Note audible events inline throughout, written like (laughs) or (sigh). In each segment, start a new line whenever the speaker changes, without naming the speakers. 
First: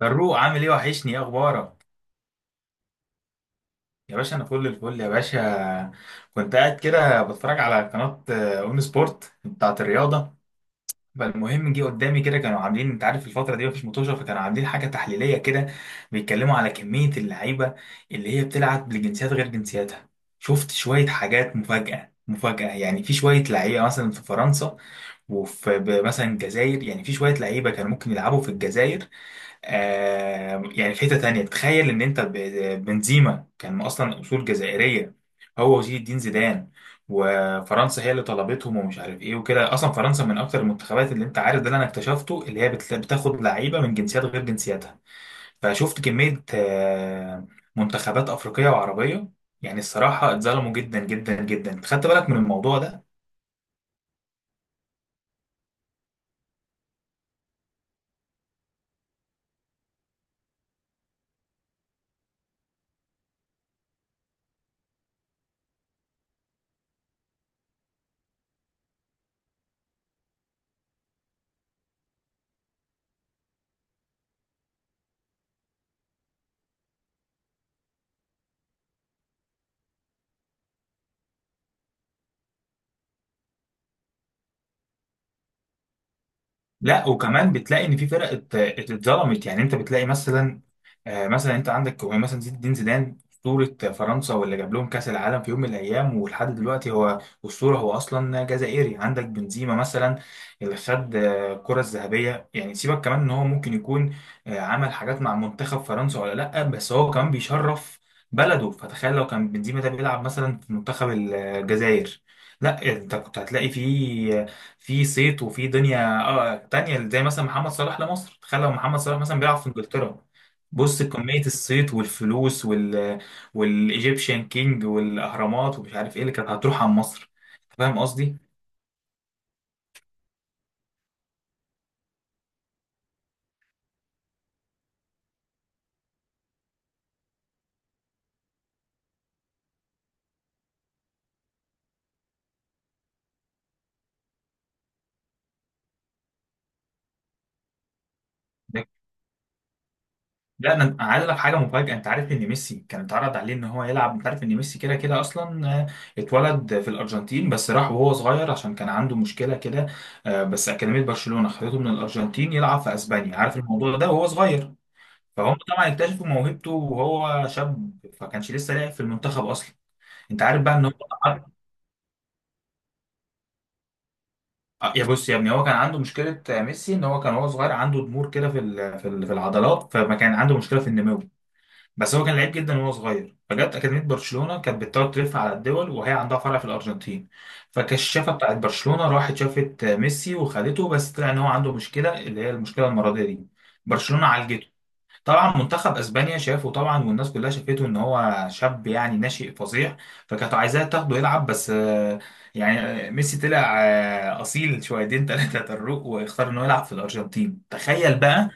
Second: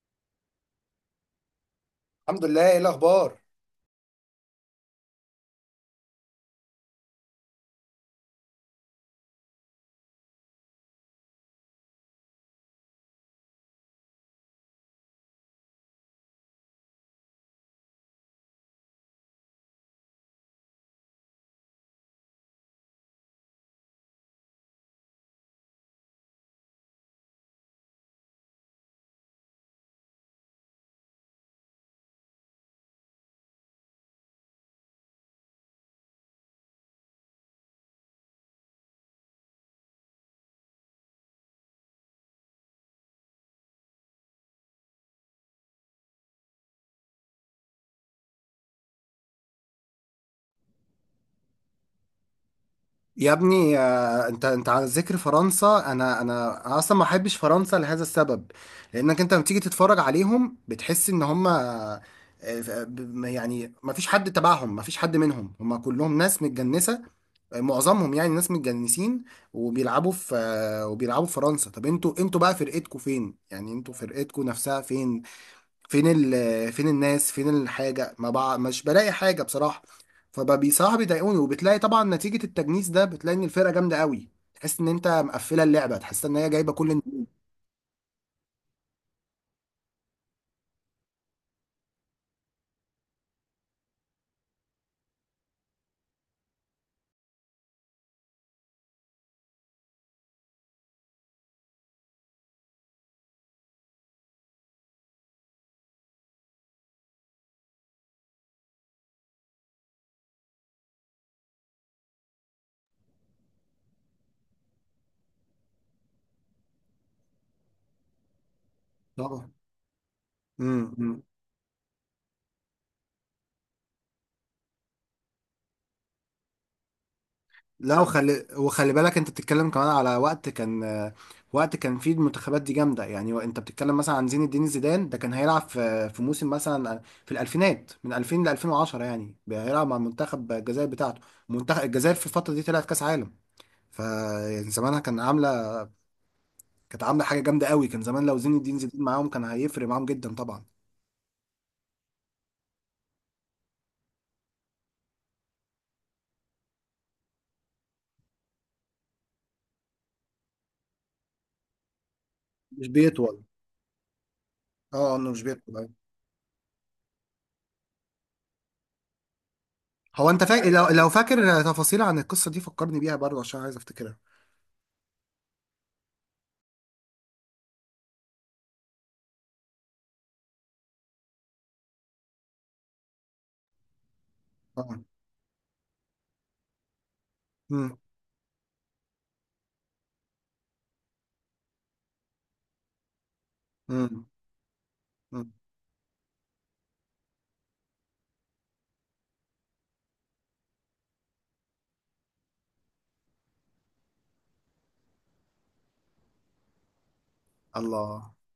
فاروق، عامل ايه؟ وحشني. ايه اخبارك؟
الحمد لله. ايه الاخبار؟
يا باشا، انا فل الفل يا باشا. كنت قاعد كده بتفرج على قناه اون سبورت بتاعت الرياضه. فالمهم جه قدامي كده، كانوا عاملين، انت عارف الفتره دي مفيش مطوشه، فكانوا عاملين حاجه تحليليه كده، بيتكلموا على كميه اللعيبه اللي هي بتلعب لجنسيات غير جنسياتها. شفت شويه حاجات مفاجاه مفاجاه. يعني في شويه لعيبه مثلا في فرنسا، وفي مثلا الجزائر، يعني في شويه لعيبه كانوا ممكن يلعبوا في الجزائر. يعني في حتة تانية، تخيل ان انت بنزيما كان اصلا اصول جزائرية، هو وزين الدين زيدان. وفرنسا هي اللي طلبتهم ومش عارف ايه وكده. اصلا فرنسا من اكتر المنتخبات، اللي انت عارف ده اللي انا اكتشفته، اللي هي بتاخد لعيبة من جنسيات غير جنسياتها. فشفت كمية منتخبات افريقية وعربية، يعني الصراحة اتظلموا جدا جدا جدا. خدت بالك من الموضوع ده؟
يا ابني. انت على ذكر فرنسا، انا اصلا ما بحبش فرنسا لهذا السبب، لانك انت لما تيجي تتفرج عليهم بتحس ان هم يعني ما فيش حد تبعهم، ما فيش حد منهم، هم كلهم ناس متجنسة. معظمهم يعني ناس متجنسين، وبيلعبوا في فرنسا. طب انتوا بقى فرقتكوا فين؟ يعني انتوا فرقتكوا نفسها فين؟ فين ال فين الناس، فين الحاجة؟ ما بع... مش بلاقي حاجة بصراحة. فبقى بصراحة بيضايقوني، وبتلاقي طبعا نتيجة التجنيس ده بتلاقي ان الفرقة جامدة قوي، تحس ان انت مقفلة اللعبة، تحس ان هي جايبة كل
لا
النجوم.
وكمان بتلاقي ان في فرق اتظلمت. يعني انت بتلاقي مثلا، مثلا انت عندك يعني مثلا زين الدين زيدان، اسطوره فرنسا واللي جاب لهم كاس العالم في يوم من الايام، ولحد دلوقتي هو اسطوره. هو اصلا جزائري. عندك بنزيما مثلا، اللي خد الكره الذهبيه. يعني سيبك كمان ان هو ممكن يكون عمل حاجات مع منتخب فرنسا ولا لا، بس هو كمان بيشرف بلده. فتخيل لو كان بنزيما ده بيلعب مثلا في منتخب الجزائر. لا، انت كنت هتلاقي فيه في صيت، وفي دنيا تانية، زي مثلا محمد صلاح لمصر. تخيل لو محمد صلاح مثلا
طبعا.
بيلعب في انجلترا. بص
أمم.
كمية الصيت والفلوس والايجيبشن كينج والاهرامات ومش عارف ايه اللي كانت هتروح عن مصر. فاهم
لا،
قصدي؟
وخلي بالك انت بتتكلم كمان على وقت كان فيه المنتخبات دي جامدة. يعني انت بتتكلم مثلا عن زين الدين زيدان، ده كان هيلعب في موسم مثلا في الألفينات من 2000 ل 2010. يعني هيلعب مع منتخب الجزائر بتاعته. منتخب الجزائر في الفترة دي طلعت كأس عالم، فيعني زمانها كانت عامله حاجه جامده قوي. كان زمان لو زين الدين
ده-
زيدان معاهم كان هيفرق معاهم جدا طبعا.
لا، انا عايز لك حاجه مفاجاه. انت عارف ان ميسي كان اتعرض عليه ان هو يلعب. انت عارف ان ميسي كده كده اصلا، اتولد في الارجنتين، بس راح وهو صغير عشان كان عنده مشكله كده. بس اكاديميه برشلونه خدته من الارجنتين يلعب
مش
في اسبانيا،
بيطول.
عارف الموضوع ده، وهو صغير.
اه، انه مش
فهم
بيطول.
طبعا
أيوة.
اكتشفوا موهبته وهو شاب، فكانش لسه لاعب في المنتخب اصلا.
هو
انت
انت
عارف
فاكر،
بقى ان
لو
هو،
لو فاكر تفاصيل عن القصه دي فكرني بيها برضه عشان عايز افتكرها.
يا بص يا ابني، هو كان عنده مشكله ميسي، ان هو كان وهو صغير عنده ضمور كده في العضلات، فما كان عنده مشكله في النمو. بس هو كان لعيب جدا وهو صغير، فجت اكاديميه برشلونه، كانت
طبعا.
بتدور تلف على الدول، وهي عندها فرع في الارجنتين.
امم
فالكشافه بتاعت برشلونه راحت شافت ميسي وخدته، بس طلع ان هو عنده مشكله، اللي هي المشكله المرضيه دي. برشلونه
امم
عالجته
أمم.
طبعا. منتخب اسبانيا شافه طبعا، والناس كلها شافته ان هو شاب، يعني ناشئ فظيع. فكانت عايزاه تاخده يلعب، بس يعني ميسي طلع اصيل شويتين (laughs) ثلاثه طروق، واختار انه يلعب في الارجنتين. تخيل
الله.
بقى.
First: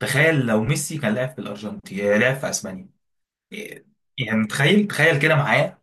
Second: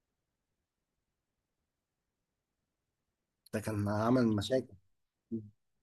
تخيل لو ميسي كان لعب في الارجنتين، لعب في اسبانيا.
ده
إيه،
كان عمل
يعني
مشاكل؟
تخيل تخيل كده معايا.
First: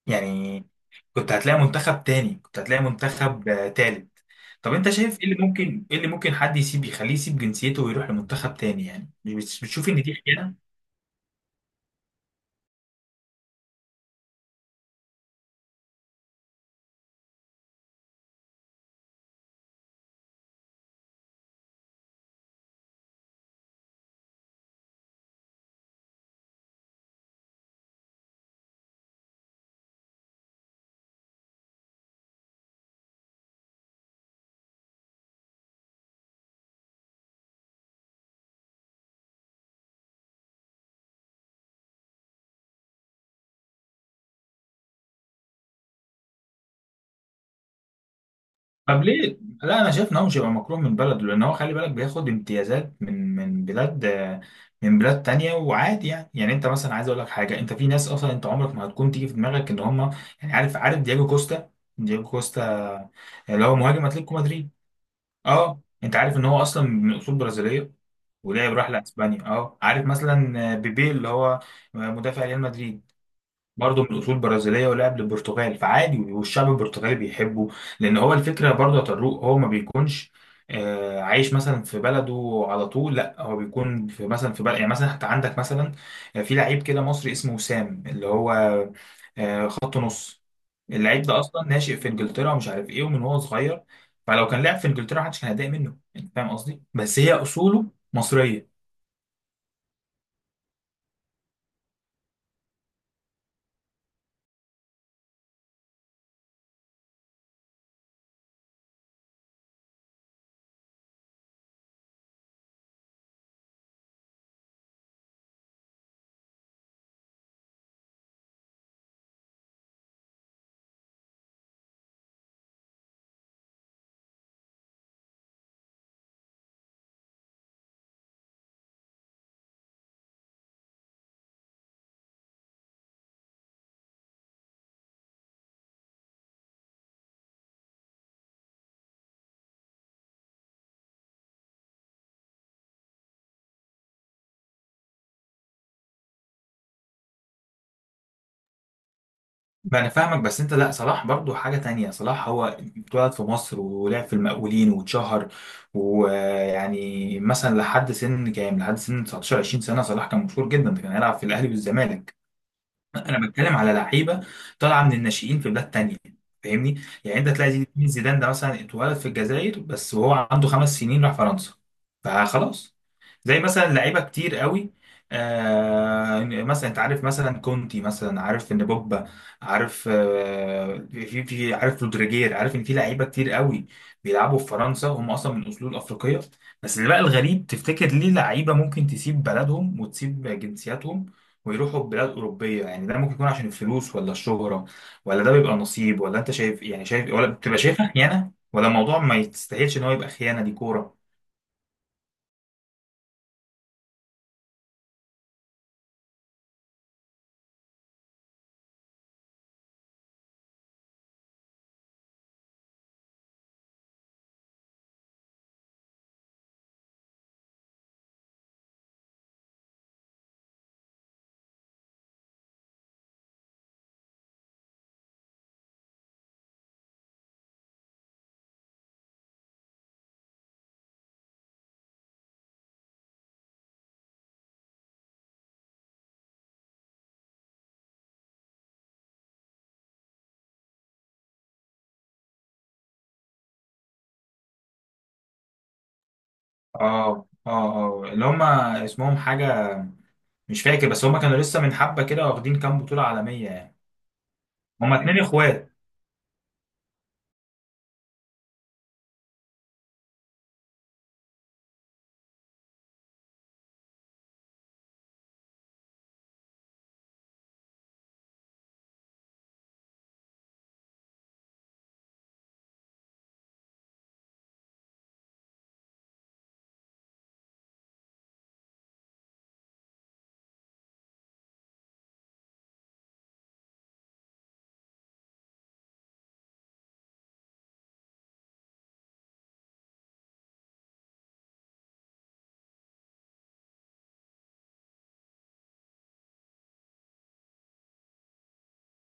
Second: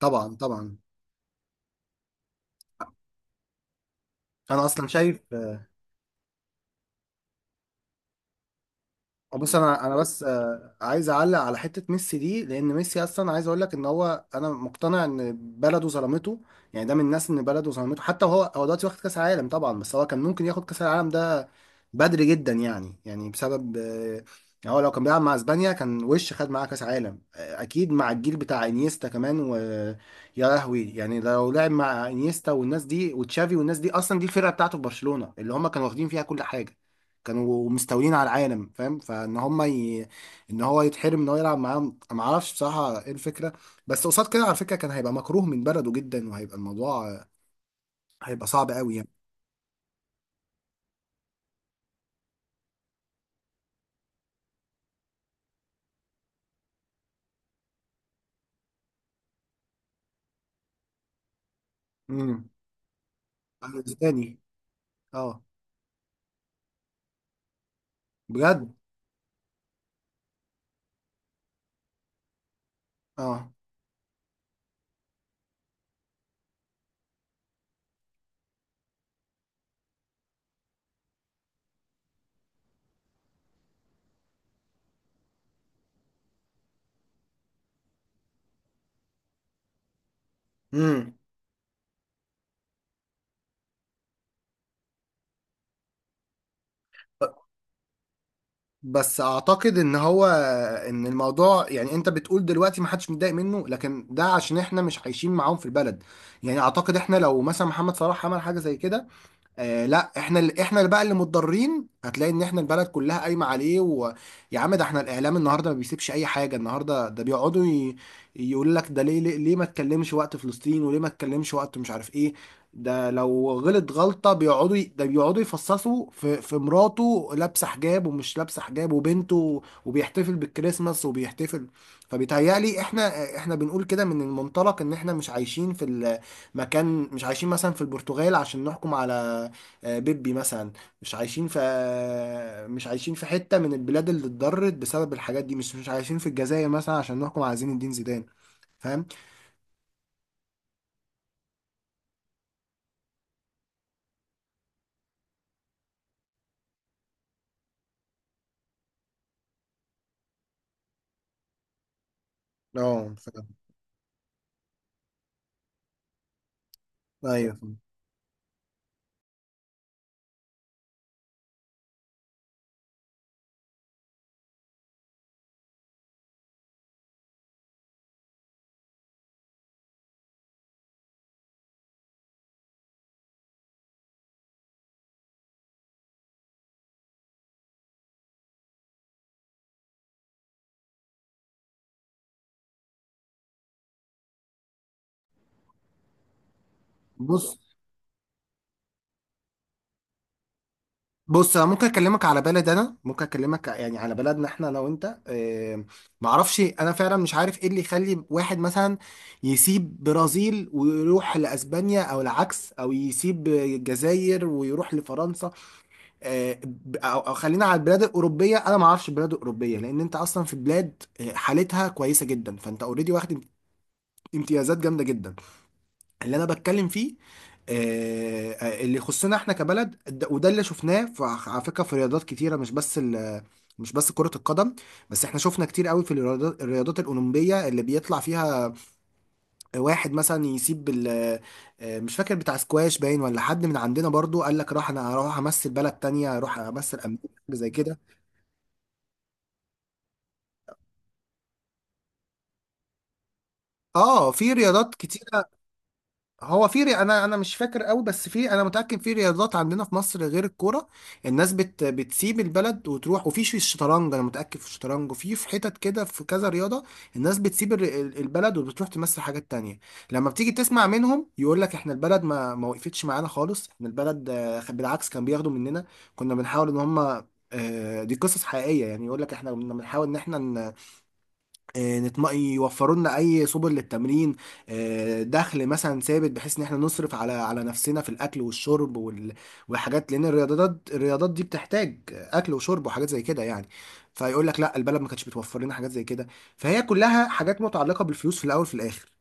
طبعا
يعني
طبعا.
كنت هتلاقي منتخب تاني، كنت هتلاقي منتخب تالت.
انا
طب
اصلا
انت
شايف.
شايف ايه اللي ممكن، حد يسيب، يخليه يسيب جنسيته ويروح لمنتخب تاني؟ يعني
بص،
مش
انا
بتشوف
انا
ان دي
بس
خيانه؟
عايز اعلق على حته ميسي دي، لان ميسي اصلا عايز اقول لك ان هو انا مقتنع ان بلده ظلمته. يعني ده من الناس ان بلده ظلمته، حتى هو دلوقتي واخد كاس عالم طبعا، بس هو كان ممكن ياخد كاس العالم ده بدري جدا، يعني بسبب يعني هو لو كان بيلعب مع اسبانيا كان وش خد معاه كاس عالم، اكيد، مع الجيل بتاع انيستا كمان ويا لهوي. يعني لو لعب مع انيستا والناس دي وتشافي والناس دي، اصلا دي الفرقه بتاعته في برشلونه اللي هم كانوا واخدين فيها كل حاجه، كانوا مستولين على العالم، فاهم؟ ان هو يتحرم ان هو يلعب معاهم، ما اعرفش بصراحه ايه الفكره. بس قصاد كده على فكره كان هيبقى مكروه من بلده جدا، وهيبقى الموضوع هيبقى صعب قوي
طب
يعني.
ليه؟ لا، انا شايف ان هو مش هيبقى مكروه من بلده، لان هو خلي بالك بياخد امتيازات من بلاد تانية وعادي. يعني انت مثلا، عايز اقول لك حاجه، انت في ناس اصلا انت عمرك ما هتكون تيجي في دماغك ان هم، يعني عارف دياجو كوستا دياجو
امم.
كوستا اللي هو مهاجم
تاني.
اتلتيكو مدريد.
اه.
اه انت عارف ان هو اصلا من اصول برازيليه.
بجد.
راح لاسبانيا. اه عارف مثلا بيبي، اللي هو مدافع ريال مدريد،
اه.
برضه من اصول برازيليه ولعب للبرتغال. فعادي، والشعب البرتغالي بيحبه. لان هو الفكره برضه يا طارق، هو ما بيكونش عايش مثلا في بلده على طول، لا هو بيكون في مثلا في بلد. يعني مثلا حتى عندك مثلا، في لعيب كده مصري اسمه وسام، اللي هو خط نص.
امم.
اللعيب ده اصلا ناشئ في انجلترا ومش عارف ايه، ومن هو صغير. فلو كان لعب في انجلترا محدش كان هيتضايق منه. انت فاهم قصدي؟ بس هي اصوله مصريه.
بس اعتقد ان هو، الموضوع يعني انت بتقول دلوقتي ما حدش متضايق منه، لكن ده عشان احنا مش عايشين معاهم في البلد. يعني اعتقد احنا لو مثلا محمد صلاح عمل حاجه زي كده، آه لا، احنا اللي بقى اللي متضررين. هتلاقي ان احنا البلد كلها قايمه عليه، ويا عم ده احنا الاعلام النهارده ما بيسيبش اي حاجه. النهارده ده يقول لك ده ليه، ليه ما تكلمش وقت فلسطين، وليه ما تكلمش وقت مش عارف ايه. ده لو غلط غلطه ده بيقعدوا يفصصوا في مراته لابسه حجاب ومش لابسه حجاب، وبنته، وبيحتفل بالكريسماس وبيحتفل. فبيتهيألي احنا بنقول كده من المنطلق ان احنا مش عايشين في المكان، مش عايشين مثلا في البرتغال عشان نحكم على بيبي مثلا، مش عايشين في حتة من البلاد اللي اتضرت بسبب الحاجات دي، مش عايشين في الجزائر مثلا عشان نحكم على زين الدين زيدان. فاهم؟
ما انا فاهمك، بس انت، لا، صلاح برضو حاجة تانية. صلاح هو اتولد في مصر، ولعب في المقاولين واتشهر. ويعني مثلا لحد سن 19 20 سنة، صلاح كان مشهور جدا، ده كان يلعب في الاهلي والزمالك.
اه
انا
فاهم.
بتكلم على لعيبة طالعة من الناشئين في بلاد تانية. فاهمني، يعني انت
ايوه
تلاقي
فاهم.
زين زيدان ده مثلا اتولد في الجزائر، بس وهو عنده 5 سنين راح فرنسا، فخلاص. زي مثلا لعيبه كتير قوي، مثلا انت عارف مثلا كونتي، مثلا عارف ان بوبا، عارف في عارف رودريجير، عارف ان في لعيبه كتير قوي بيلعبوا في فرنسا هم اصلا من اصول افريقيه. بس اللي بقى الغريب، تفتكر ليه لعيبه ممكن تسيب بلدهم وتسيب جنسياتهم ويروحوا بلاد اوروبيه؟ يعني ده ممكن يكون عشان الفلوس ولا الشهره، ولا ده بيبقى نصيب، ولا انت شايف يعني شايف، ولا
بص
بتبقى شايفها خيانه، ولا الموضوع ما يستاهلش ان هو يبقى خيانه؟ دي كوره.
بص، انا ممكن اكلمك يعني على بلدنا احنا انا وانت. معرفش، انا فعلا مش عارف ايه اللي يخلي واحد مثلا يسيب برازيل ويروح لاسبانيا او العكس، او يسيب الجزائر ويروح لفرنسا. آه، او خلينا على البلاد الاوروبيه، انا ما اعرفش البلاد الاوروبيه، لان انت اصلا في بلاد حالتها كويسه جدا، فانت اوريدي واخد امتيازات جامده جدا. اللي انا بتكلم فيه اللي يخصنا احنا كبلد. وده اللي شفناه على فكره، في رياضات كتيره، مش بس كرة القدم. بس احنا شفنا كتير قوي في الرياضات الأولمبية، اللي بيطلع فيها واحد مثلا يسيب ال مش فاكر بتاع سكواش باين ولا حد من عندنا برضو قال لك راح، انا هروح امثل بلد تانية، اروح امثل امريكا
اه،
زي
اه،
كده.
اه، اللي هم اسمهم حاجة، مش فاكر، بس هم كانوا لسه من حبة كده واخدين كام بطولة عالمية يعني.
اه، في رياضات
هم اتنين
كتيرة.
اخوات.
انا مش فاكر قوي بس في، انا متأكد في رياضات عندنا في مصر غير الكورة. بتسيب البلد وتروح، وفي الشطرنج، انا متأكد في الشطرنج، وفي حتت كده، في كذا رياضة. الناس البلد وبتروح تمثل حاجات تانية. لما بتيجي تسمع منهم يقول لك احنا البلد ما وقفتش معانا خالص، احنا البلد بالعكس كان بياخدوا مننا. كنا بنحاول ان هم، دي قصص حقيقية، يعني يقول لك احنا كنا بنحاول ان احنا يوفروا لنا اي سبل للتمرين، دخل مثلا ثابت، بحيث ان احنا نصرف على نفسنا في الاكل والشرب والحاجات، لان الرياضات دي بتحتاج اكل وشرب وحاجات زي كده يعني. فيقول لك لا، البلد ما كانتش بتوفر لنا حاجات زي كده. فهي كلها حاجات متعلقة بالفلوس، في الاول في الاخر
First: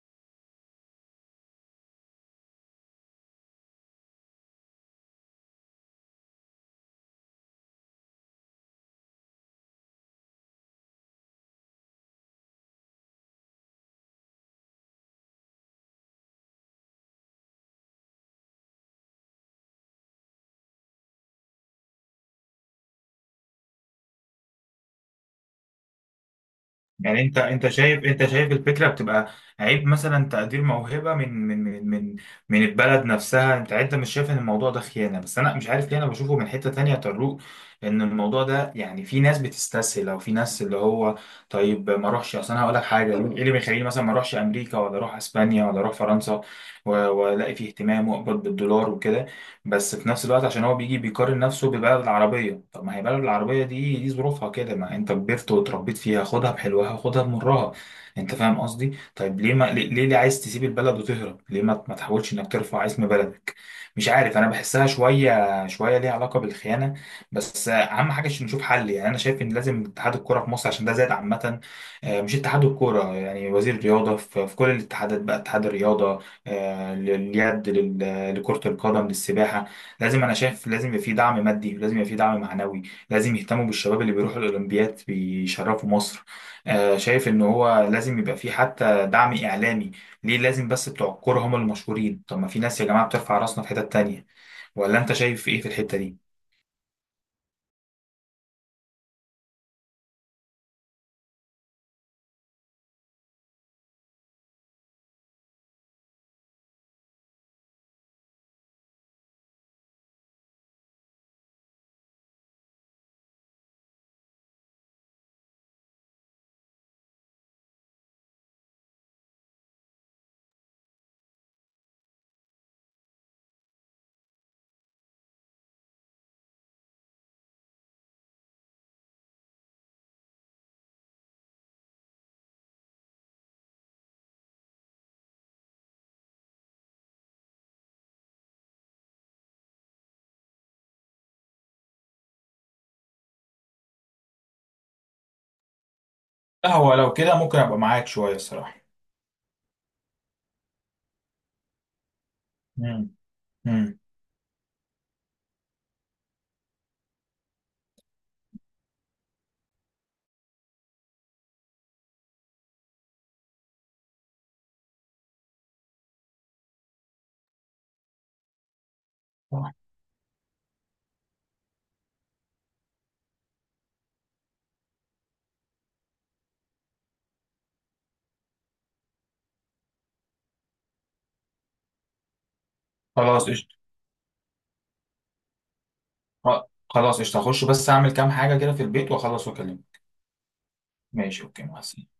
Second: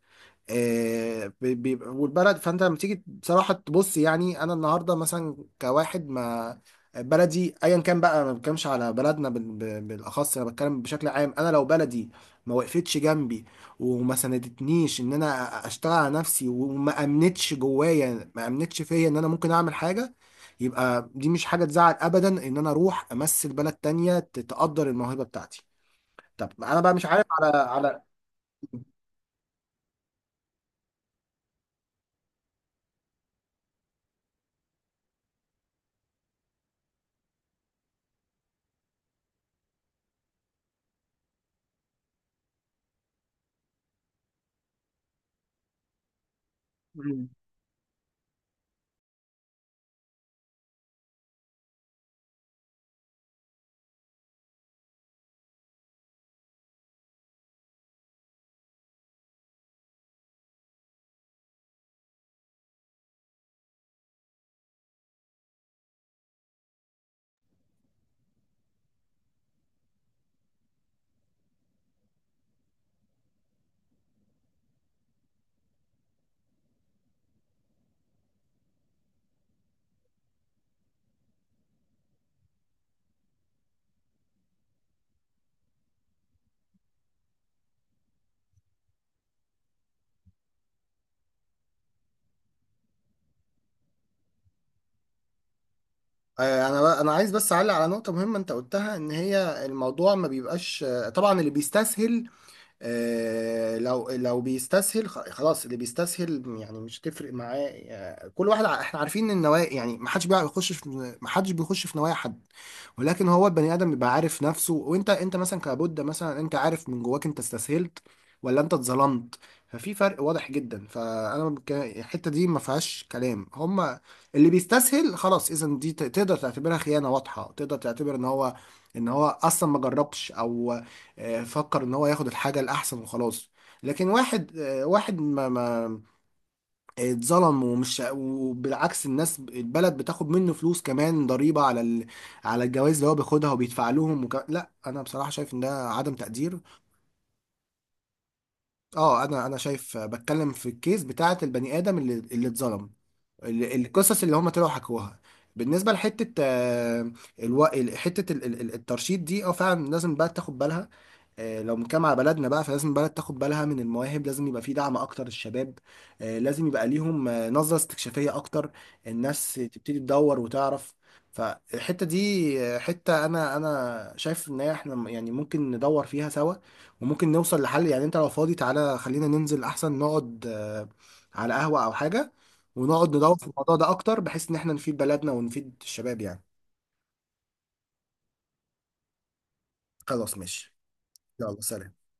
بيبقى والبلد. فانت لما تيجي بصراحه تبص، يعني انا النهارده مثلا كواحد ما، بلدي ايا كان بقى، ما بتكلمش على بلدنا بالاخص، انا بتكلم بشكل عام. انا لو بلدي ما وقفتش جنبي وما سندتنيش ان انا اشتغل على نفسي، وما امنتش جوايا ما امنتش فيا ان انا ممكن اعمل حاجه، يبقى دي مش حاجه تزعل ابدا ان انا اروح امثل بلد تانية تقدر الموهبه بتاعتي. طب انا بقى مش
يعني
عارف
انت
على
انت
على
شايف انت شايف الفكرة بتبقى عيب، مثلا تقدير موهبة من البلد نفسها؟ انت مش شايف ان الموضوع ده خيانة؟ بس انا مش عارف ليه انا بشوفه من حتة تانية يا طارق. ان الموضوع ده يعني في ناس بتستسهل، او في ناس اللي هو طيب ما اروحش، اصل انا هقول لك حاجة، ايه اللي بيخليني مثلا ما اروحش امريكا ولا اروح اسبانيا ولا اروح فرنسا، والاقي فيه اهتمام واقبض بالدولار وكده؟ بس في نفس الوقت عشان هو بيجي بيقارن نفسه ببلد العربية. طب ما هي بلد العربية دي ظروفها كده، ما انت كبرت وتربيت فيها، خدها بحلوها خدها بمرها. انت فاهم قصدي؟ طيب ليه ما ليه عايز تسيب البلد وتهرب؟ ليه ما تحاولش انك ترفع اسم بلدك؟ مش عارف، انا بحسها شويه شويه ليها علاقه بالخيانه. بس اهم حاجه عشان نشوف حل، يعني انا شايف ان لازم اتحاد الكوره في مصر، عشان ده زاد عامه. مش اتحاد الكوره، يعني وزير الرياضه، في كل الاتحادات بقى، اتحاد الرياضه لليد، لكره القدم، للسباحه. لازم، انا شايف لازم يبقى في دعم مادي، لازم يبقى في دعم معنوي. لازم يهتموا بالشباب اللي بيروحوا الاولمبياد بيشرفوا مصر. شايف ان هو لازم يبقى في حتى دعم اعلامي. ليه لازم بس بتوع الكورة هم المشهورين؟ طب ما في ناس يا جماعة بترفع راسنا في حتت تانية. ولا انت شايف ايه في الحتة دي؟
انا عايز بس اعلق على نقطه مهمه انت قلتها، ان هي الموضوع ما بيبقاش طبعا اللي بيستسهل، لو بيستسهل خلاص، اللي بيستسهل يعني مش تفرق معاه. كل واحد، احنا عارفين ان النوايا يعني ما حدش بيخش في، ما حدش بيخش في نوايا حد. ولكن هو البني ادم بيبقى عارف نفسه، وانت انت مثلا كبودة مثلا، انت عارف من جواك انت استسهلت ولا انت اتظلمت. ففي فرق واضح جدا، فانا الحته دي ما فيهاش كلام. هما اللي بيستسهل خلاص، اذا دي تقدر تعتبرها خيانه واضحه، تقدر تعتبر ان هو ان هو اصلا ما جربش، او فكر ان هو ياخد الحاجه الاحسن وخلاص. لكن واحد واحد ما اتظلم ومش، وبالعكس الناس البلد بتاخد منه فلوس كمان، ضريبه على الجوائز اللي هو بياخدها وبيدفع لهم لا، انا بصراحه شايف ان ده عدم تقدير.
لا، هو لو كده ممكن ابقى معاك شويه الصراحه.
اه، انا شايف بتكلم في الكيس بتاعه البني ادم اللي اتظلم،
مم. مم.
القصص اللي هم طلعوا حكوها. بالنسبه لحته حته الترشيد دي، اه فعلا لازم بقى تاخد بالها. لو بنتكلم على بلدنا بقى، فلازم البلد تاخد بالها من المواهب، لازم يبقى في دعم اكتر للشباب، لازم يبقى ليهم نظرة استكشافية اكتر، الناس
صح.
تبتدي تدور وتعرف. فالحتة دي حتة، انا شايف ان احنا يعني ممكن ندور فيها سوا، وممكن نوصل لحل. يعني انت لو فاضي تعالى خلينا ننزل احسن نقعد على قهوة او حاجة، ونقعد ندور في
خلاص
الموضوع
قشطة.
ده اكتر، بحيث ان احنا نفيد بلدنا ونفيد الشباب يعني.
خلاص قشطه، هخش بس اعمل كام حاجه كده في البيت واخلص واكلمك.
خلاص ماشي.
ماشي.
يلا
اوكي، مع
سلام.
السلامة.